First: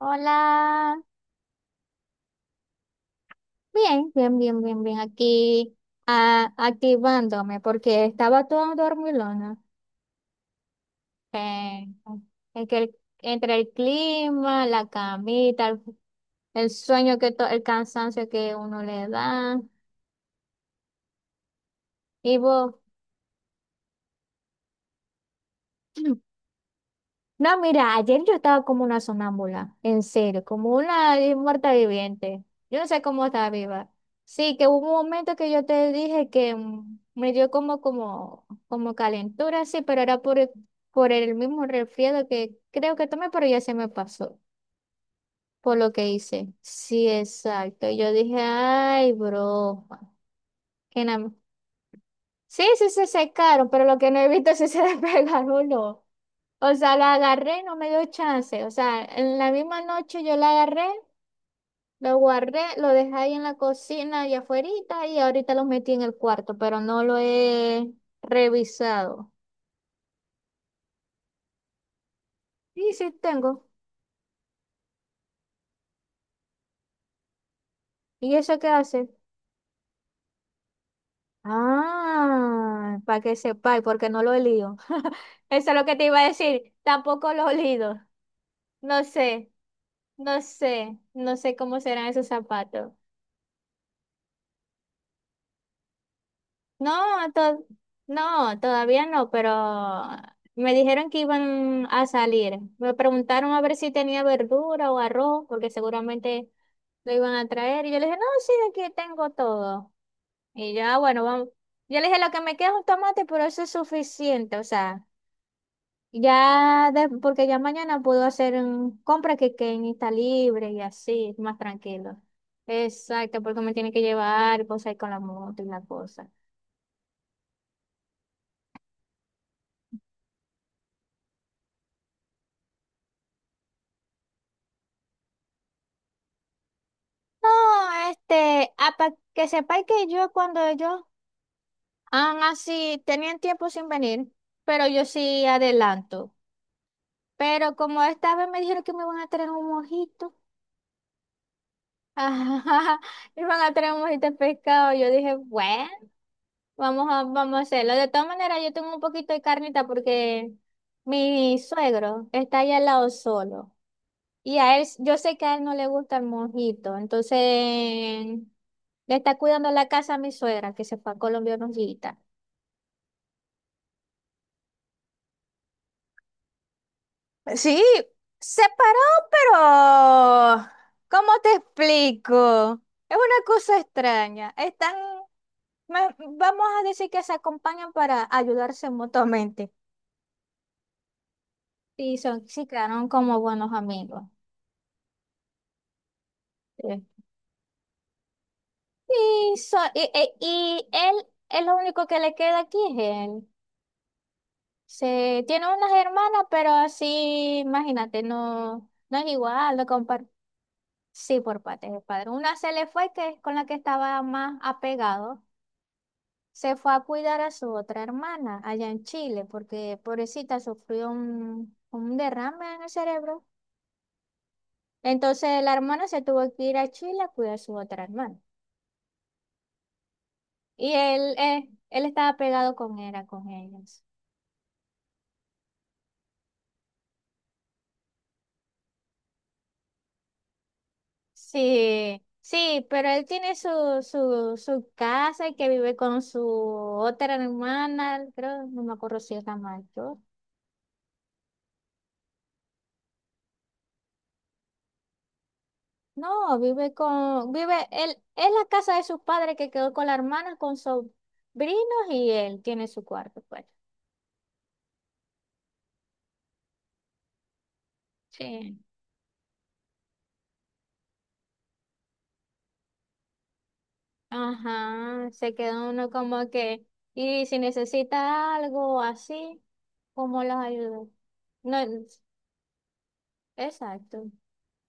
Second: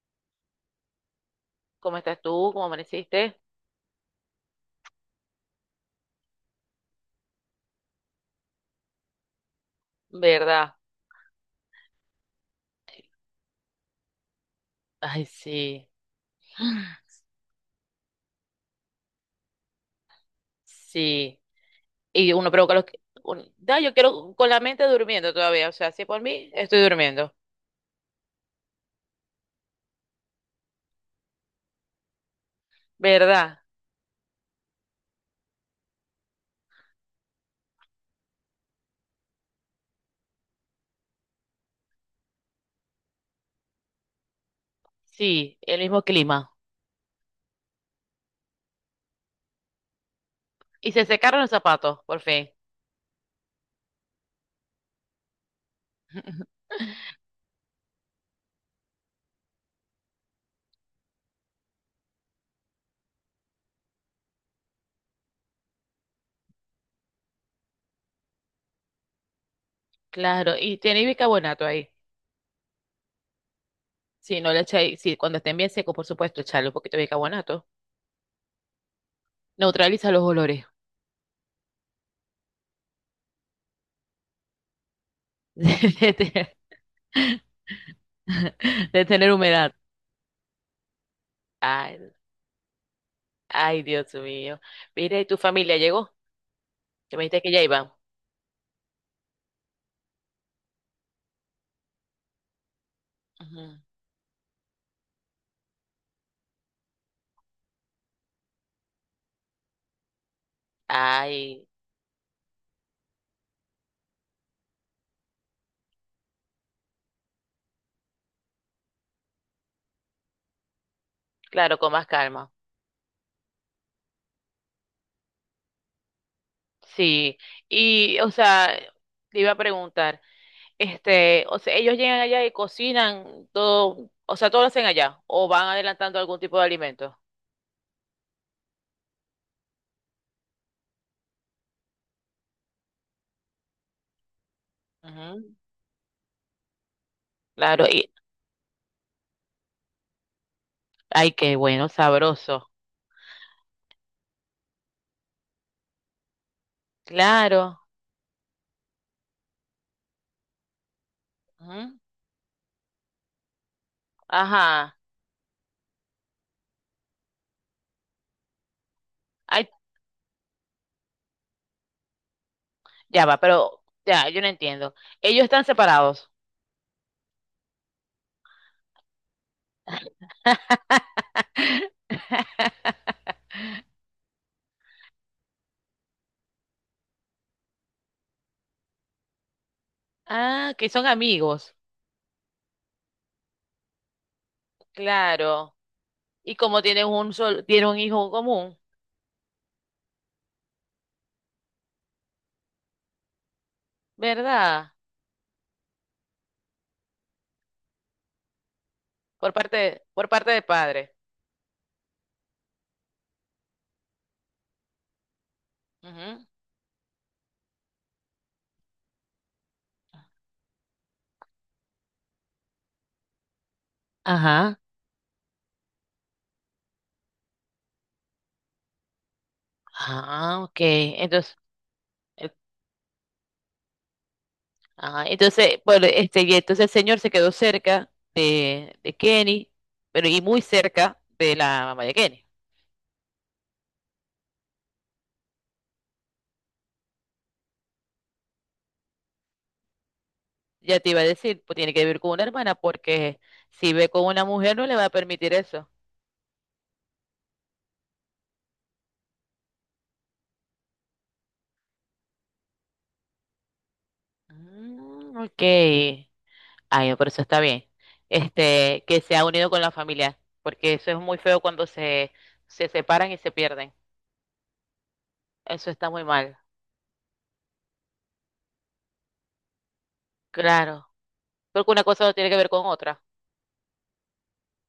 Hola, ¿Cómo estás tú? ¿Cómo amaneciste? bien, bien, bien, bien, bien, aquí ah, activándome porque estaba toda dormilona. ¿Verdad? Eh, en que el- entre el clima, la Ay, camita, sí. el sueño el cansancio que uno le da. Sí. Y ¿Y uno vos? provoca los... yo quiero con la mente durmiendo todavía. O sea, si por mí, estoy durmiendo. No, mira, ayer yo estaba como una sonámbula, en serio, como una muerta viviente. Yo no sé cómo estaba ¿Verdad? viva. Sí, que hubo un momento que yo te dije que me dio como calentura, sí, pero era por el mismo resfriado que creo que tomé, pero ya se me pasó Sí, por el lo mismo que hice. clima. Sí, exacto. Y yo dije, ay, broma. Y Que se na- secaron los zapatos, por fin. Sí, sí se secaron, pero lo que no he visto es si se despegaron o no. O sea, la agarré y no me dio chance. O sea, en la misma noche yo la agarré, lo guardé, lo dejé ahí en la cocina y afuerita, y ahorita lo metí en el cuarto, pero no lo he revisado. Claro, y tiene bicarbonato ahí. Sí, sí tengo. Sí, no le echáis, sí, cuando estén bien secos, por supuesto, echarle un poquito de bicarbonato. ¿Y eso qué hace? Neutraliza los olores. Ah, para que sepáis, porque no lo he leído. Eso es lo que te iba a Tener decir. Tampoco lo he leído. No de tener sé, humedad. no sé, no sé cómo serán Ay, esos zapatos. Ay, Dios mío. Mire, ¿y tu familia llegó? Que me No, dijiste que ya to- iba. no, todavía no, pero me dijeron que iban a salir. Me preguntaron a Ujú. ver si tenía verdura o arroz, porque seguramente lo iban a traer. Y yo le dije, no, sí, aquí tengo todo. Y ya, bueno, vamos. Ay, Yo le dije, lo que me queda es un tomate, pero eso es suficiente. O sea, ya, porque ya mañana puedo hacer un compra que está libre y así, más claro, con más tranquilo. calma. Exacto, porque me tiene que llevar cosas ahí con la moto y la cosa. Sí. Y, o sea, te iba a preguntar, este, o sea, ellos llegan allá y cocinan todo, o sea, todo lo hacen allá, o van adelantando algún tipo de alimento. No, este, para que sepáis que yo cuando ellos han así, tenían tiempo sin venir, pero yo sí Ujú. adelanto. Pero Claro, como y, esta vez me dijeron que me iban a traer un mojito, ay, qué bueno, sabroso. ajá, iban a traer un mojito de pescado, yo dije, bueno, vamos a Claro. hacerlo. De todas maneras, yo tengo un poquito de carnita porque mi Ujú. suegro está ahí al lado solo. Y a él, Ajá. yo sé que a él no le gusta el mojito. Entonces, le está Ay, cuidando la casa a mi suegra, que se fue a Colombia unos días. ya va, pero ya, yo no entiendo. Ellos están separados. Sí, se paró, pero ¿cómo te explico? Es una cosa extraña. Están, vamos a decir que se acompañan para ayudarse mutuamente. Ah, que son amigos, Y son, se quedaron como buenos amigos. claro. Y como Eh, tienen un sol, tienen un hijo común, y él es lo único que le queda aquí, es él. ¿verdad? Se, tiene unas hermanas, pero así, imagínate, no, no es igual, lo compar Por parte de padre. Sí, por parte de padre. Una se le fue, que es con la que estaba más apegado. Ujú. Se fue a cuidar a su otra hermana allá en Chile, porque pobrecita sufrió un derrame en el cerebro. Ajá. Entonces la hermana se tuvo que ir a Chile a cuidar a su otra hermana. Ah, ok. Y él, Entonces, él estaba eh, pegado con era con ellos. ah, entonces, bueno, este, y entonces el señor se quedó cerca de Kenny, pero y muy cerca de la mamá de Sí, Kenny. sí, pero él tiene su casa y que vive con su otra hermana, creo, no me acuerdo si es la mayor. Ya te iba a decir, pues tiene que vivir con una hermana porque si ve con una mujer no le va a permitir eso. No, vive con, vive, él, es la casa de sus padres que quedó con la hermana, con sobrinos, y él tiene su cuarto, pues. Mm, ok. Ay, por eso está bien. Sí. Este, que se ha unido con la familia, porque eso es muy feo cuando se separan y se pierden. Ajá, se quedó Eso uno está muy como mal. que, y si necesita algo así, ¿cómo los ayudo? Claro. No, Porque una cosa no tiene que ver con otra, exacto.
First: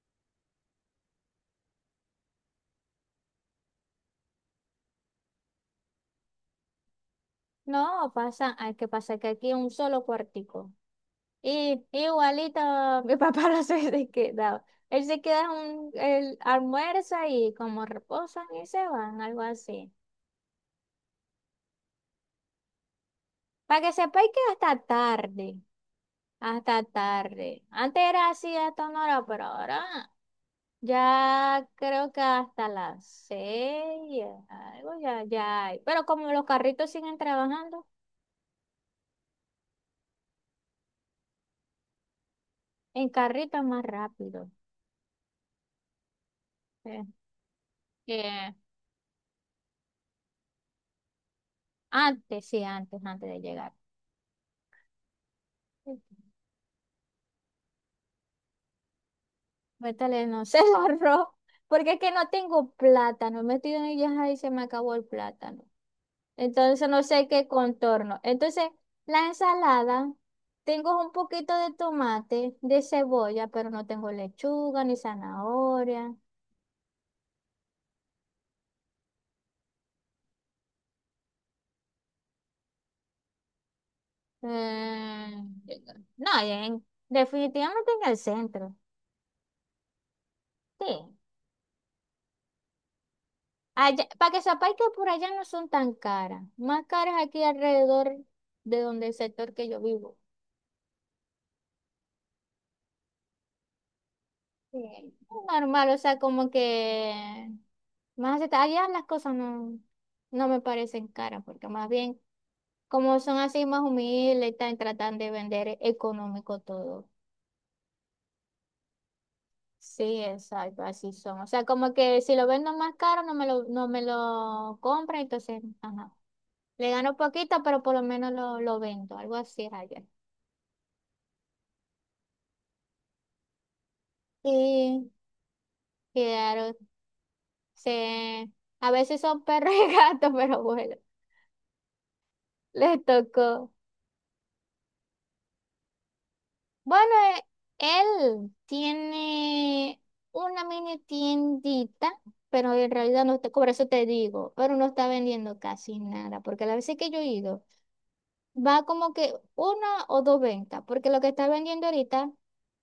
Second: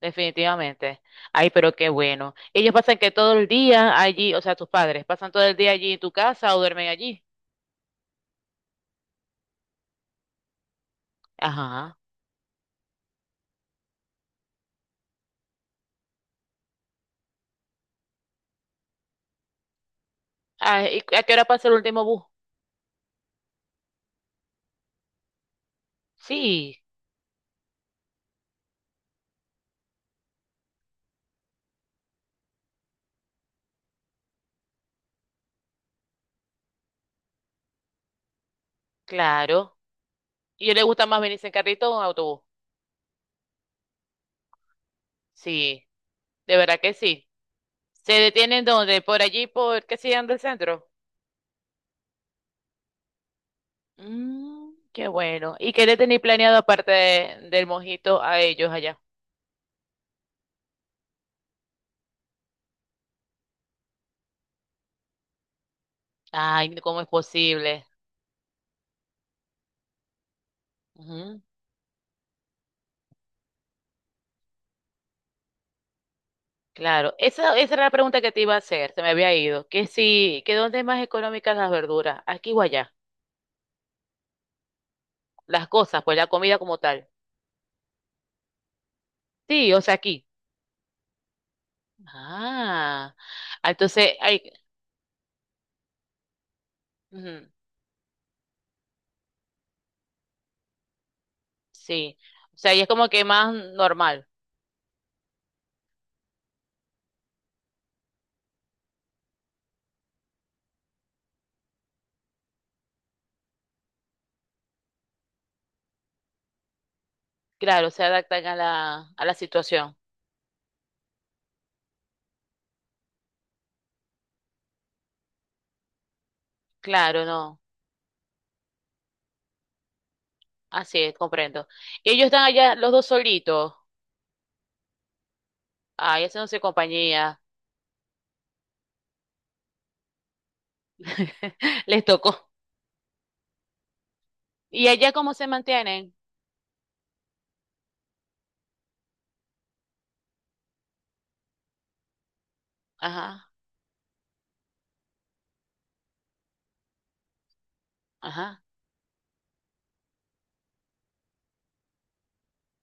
definitivamente. Ay, pero qué bueno. Ellos pasan que todo el día allí, o sea, tus padres, pasan todo el día allí en tu casa o duermen allí. No, pasa, hay que pasa que aquí un solo cuartico. Y Ajá. igualito mi papá no se quedaba. Él se queda un, él almuerza y como reposan y se van, algo así. Ay, ¿y a qué hora pasa el último bus? Para que sepáis que hasta tarde, Sí, hasta tarde. Antes era así hasta una hora, pero ahora ya creo que hasta las 6, algo ya, ya hay. Pero como los carritos siguen trabajando, claro. ¿Y a él le gusta más venirse en carrito o en autobús? en carrito es más rápido. Sí, de verdad que Eh, sí. ¿Se que detienen dónde? ¿Por allí, por qué sigan del centro? Antes, sí, antes de llegar. Mm, qué bueno. ¿Y qué le tenéis planeado aparte del mojito a ellos allá? Métale, no sé, el arroz, porque es que no tengo plátano, metido en ellas y se me acabó el plátano. Ay, Entonces ¿cómo no es sé qué posible? contorno. Entonces, la ensalada, tengo un Ujú. poquito de tomate, de cebolla, pero no tengo lechuga ni zanahoria. Claro, esa era la pregunta que te iba a hacer, se me había ido. Que si, que dónde es más económicas las verduras, aquí o allá, Eh, las cosas, pues la no, comida como tal. definitivamente en el centro. Sí, o sea, aquí. Sí. Ah, ah, entonces, Para que hay, sepáis que por allá no son tan caras, más caras aquí ujú, alrededor de donde el sector que yo vivo. sí, o sea, y es como que más normal, Sí. Normal, o sea, como que allá las cosas no me parecen caras, porque más bien como son así más humildes, están tratando de vender económico todo. claro, se adaptan a la situación. Sí, exacto, así son. O sea, como que si lo vendo más caro no me lo compra, entonces, ajá. Le gano Claro, no. poquito, pero por lo menos lo vendo, algo así es allá. Así es, comprendo. Y ellos están allá los dos solitos. Sí, Ay, haciéndose Quedaron, compañía. se, a veces son perros y gatos, pero bueno, Les tocó. les tocó. ¿Y allá cómo se mantienen? Bueno, eh, él tiene una mini tiendita, pero en realidad no está, Ajá, por eso te digo, pero no está vendiendo casi nada, porque la veces que yo he ido, ajá. va como que una o dos ventas, porque lo que está vendiendo ahorita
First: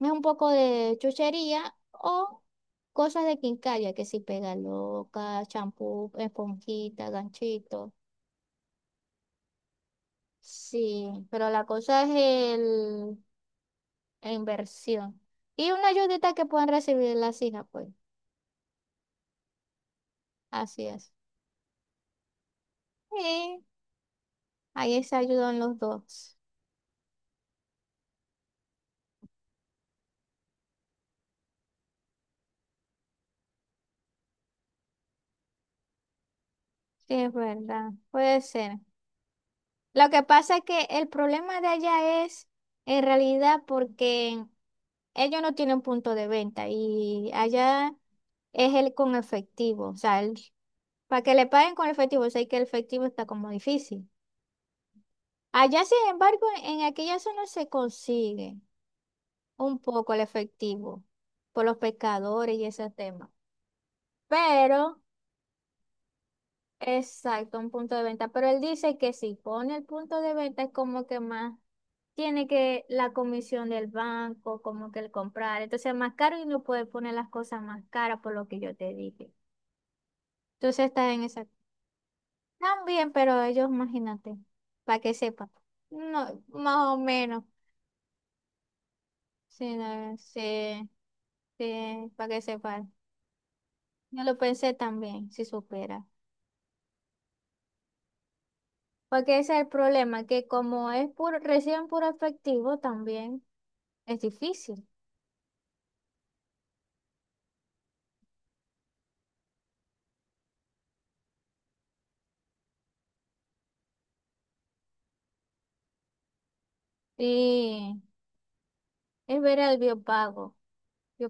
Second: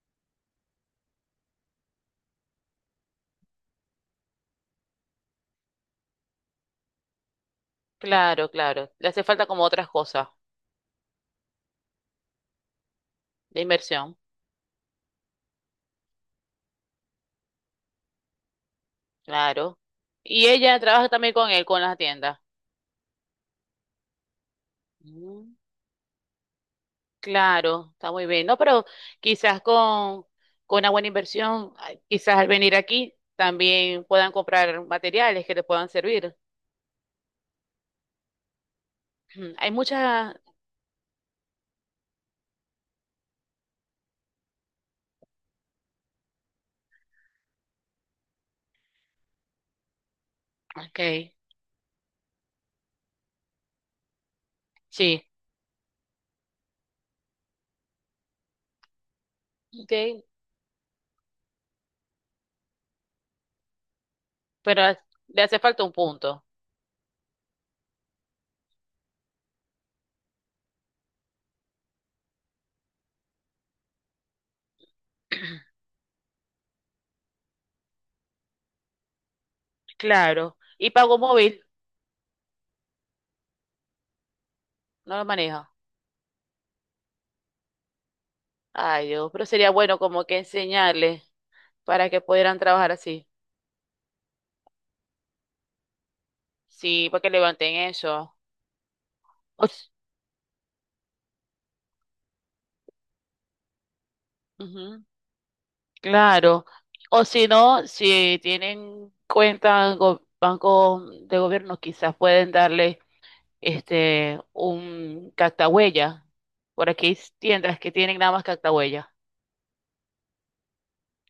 es un poco de chuchería o cosas de quincalla, que si pega loca, champú, esponjita, ganchito. Claro, claro. Le hace falta como otras cosas Sí, pero la cosa es de inversión. la inversión. Y una ayudita que puedan recibir las hijas, pues. Claro. Y ella Así trabaja es. también con él, con las tiendas. Sí, ahí se Mm, ayudan los dos. claro, está muy bien. No, pero quizás con una buena inversión, ay, quizás al venir aquí también puedan comprar materiales que te puedan servir. Sí, es verdad. Puede ser. Mm, hay Lo que muchas. pasa es que el problema de allá es, en realidad, porque ellos no tienen punto de venta y allá es el con efectivo. O sea, Ok, para que le paguen con efectivo, sé que el efectivo está como difícil. sí. Allá, sin embargo, en aquella zona se consigue un Ok, poco al efectivo por los pescadores y ese tema. pero a- Pero, le hace falta un punto. exacto, un punto de venta. Pero él dice que si pone el punto de venta es como que más tiene que la comisión del banco, como que el comprar. Entonces es más caro y no puede poner las cosas más caras por lo que yo te dije. Claro. Entonces Y está pago en esa. móvil, También, pero ellos, imagínate, para que no lo sepa. maneja. No, más o menos. Ay, Dios, pero sería Sí, bueno no, como que sí, enseñarle para sí, que para que pudieran sepa. trabajar así. Yo lo pensé también, si supera. Sí, para que levanten eso. Porque ese es O el s- problema, que como es puro, reciben puro efectivo también, es difícil. ujú, claro. O si no, si tienen cuenta en banco de gobierno, quizás pueden darle este un cactahuella. Por aquí hay tiendas que Y tienen nada más cactahuella. es ver el biopago.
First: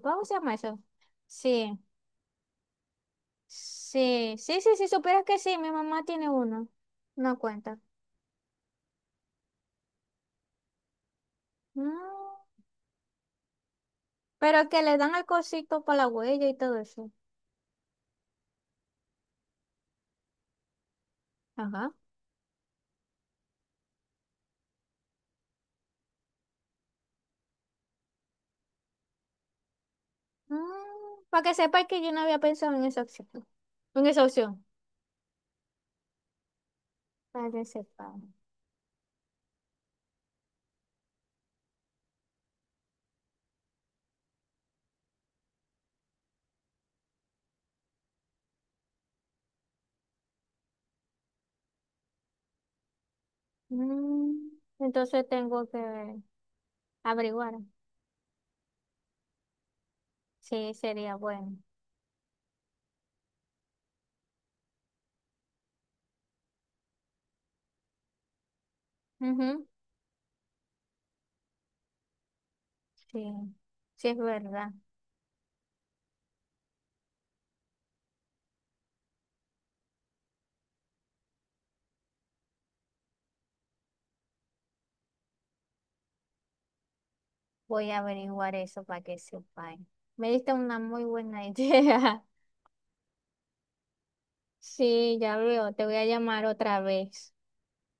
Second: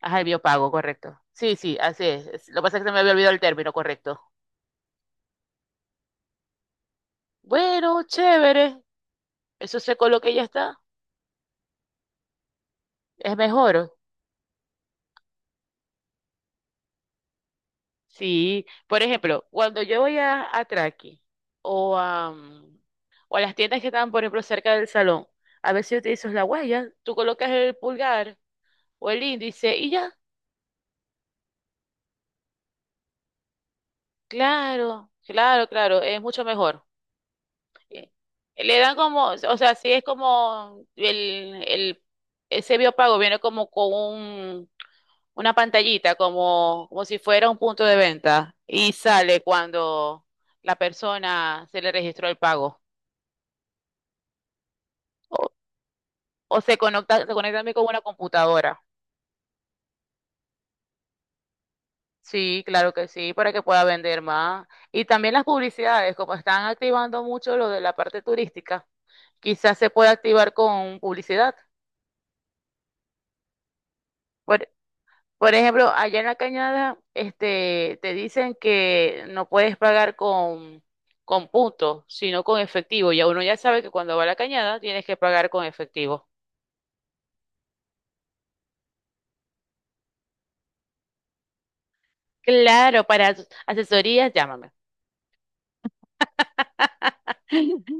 Ajá, el se llama biopago, eso? correcto. Sí, sí, Sí, así es. Es... Lo que pasa es que se me había olvidado el término, correcto. sí, sí, sí, sí, supieras que sí, mi mamá tiene uno, no cuenta. Bueno, chévere. Eso se coloca y ya está. Mm, Es mejor. pero que le dan el cosito para la huella y todo eso. Sí. Por ejemplo, cuando yo voy a Traqui Ajá. o a, mm, o a las tiendas que están, por ejemplo, cerca del salón, a veces utilizas la huella. Tú colocas el pulgar o el índice y ya. Para que sepa que yo no había pensado en esa opción. En esa opción. Claro, claro, claro. Es mucho mejor. Para que sepa. Eh, Le dan como, o sea, si es como el, ese biopago viene como con un una pantallita como, como si fuera un punto de venta y sale cuando la persona se le registró el pago Mm, entonces o, tengo que o se averiguar. conecta también con una computadora. Sí, sería bueno. Sí, claro que sí, para que pueda vender más. Y también las publicidades, como están activando mucho lo de la parte turística, Ujú, quizás se pueda activar con publicidad. sí, sí es verdad. Por ejemplo, allá en la Cañada, este, te dicen que no puedes pagar con puntos, sino con efectivo. Ya uno ya sabe que cuando va a la Cañada tienes que pagar con efectivo. Voy a averiguar eso para que sepa. Me diste una muy buena idea. Claro, para asesorías, llámame. Sí, ya veo. Te voy a llamar otra vez.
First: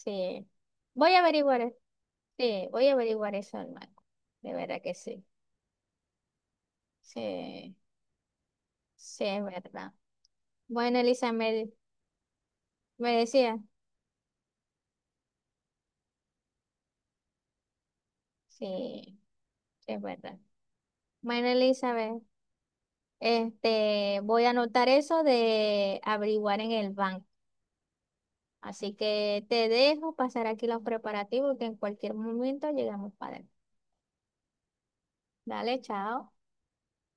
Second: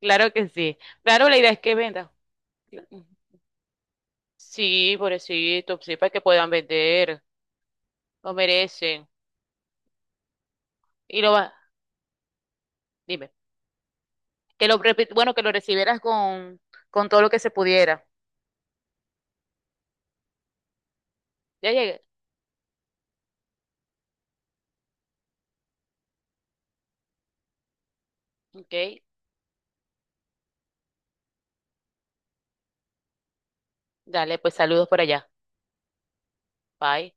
Claro que sí. Voy a Claro, la idea averiguar. es que venda. Sí, voy a averiguar eso, hermano. De verdad que Sí, sí. pobrecito, sí, para que puedan vender. Sí, Lo merecen. sí es verdad. Bueno, Y lo va, Elizabeth, me dime. decía. Que lo, bueno, que lo recibieras con todo lo que se pudiera. Sí, sí es verdad. Bueno, Ya llegué. Elizabeth, este, voy a anotar eso de averiguar en el banco. Ok. Así que te dejo pasar aquí los preparativos que en cualquier momento llegamos para él. Dale, pues saludos por allá. Dale, chao. Bye.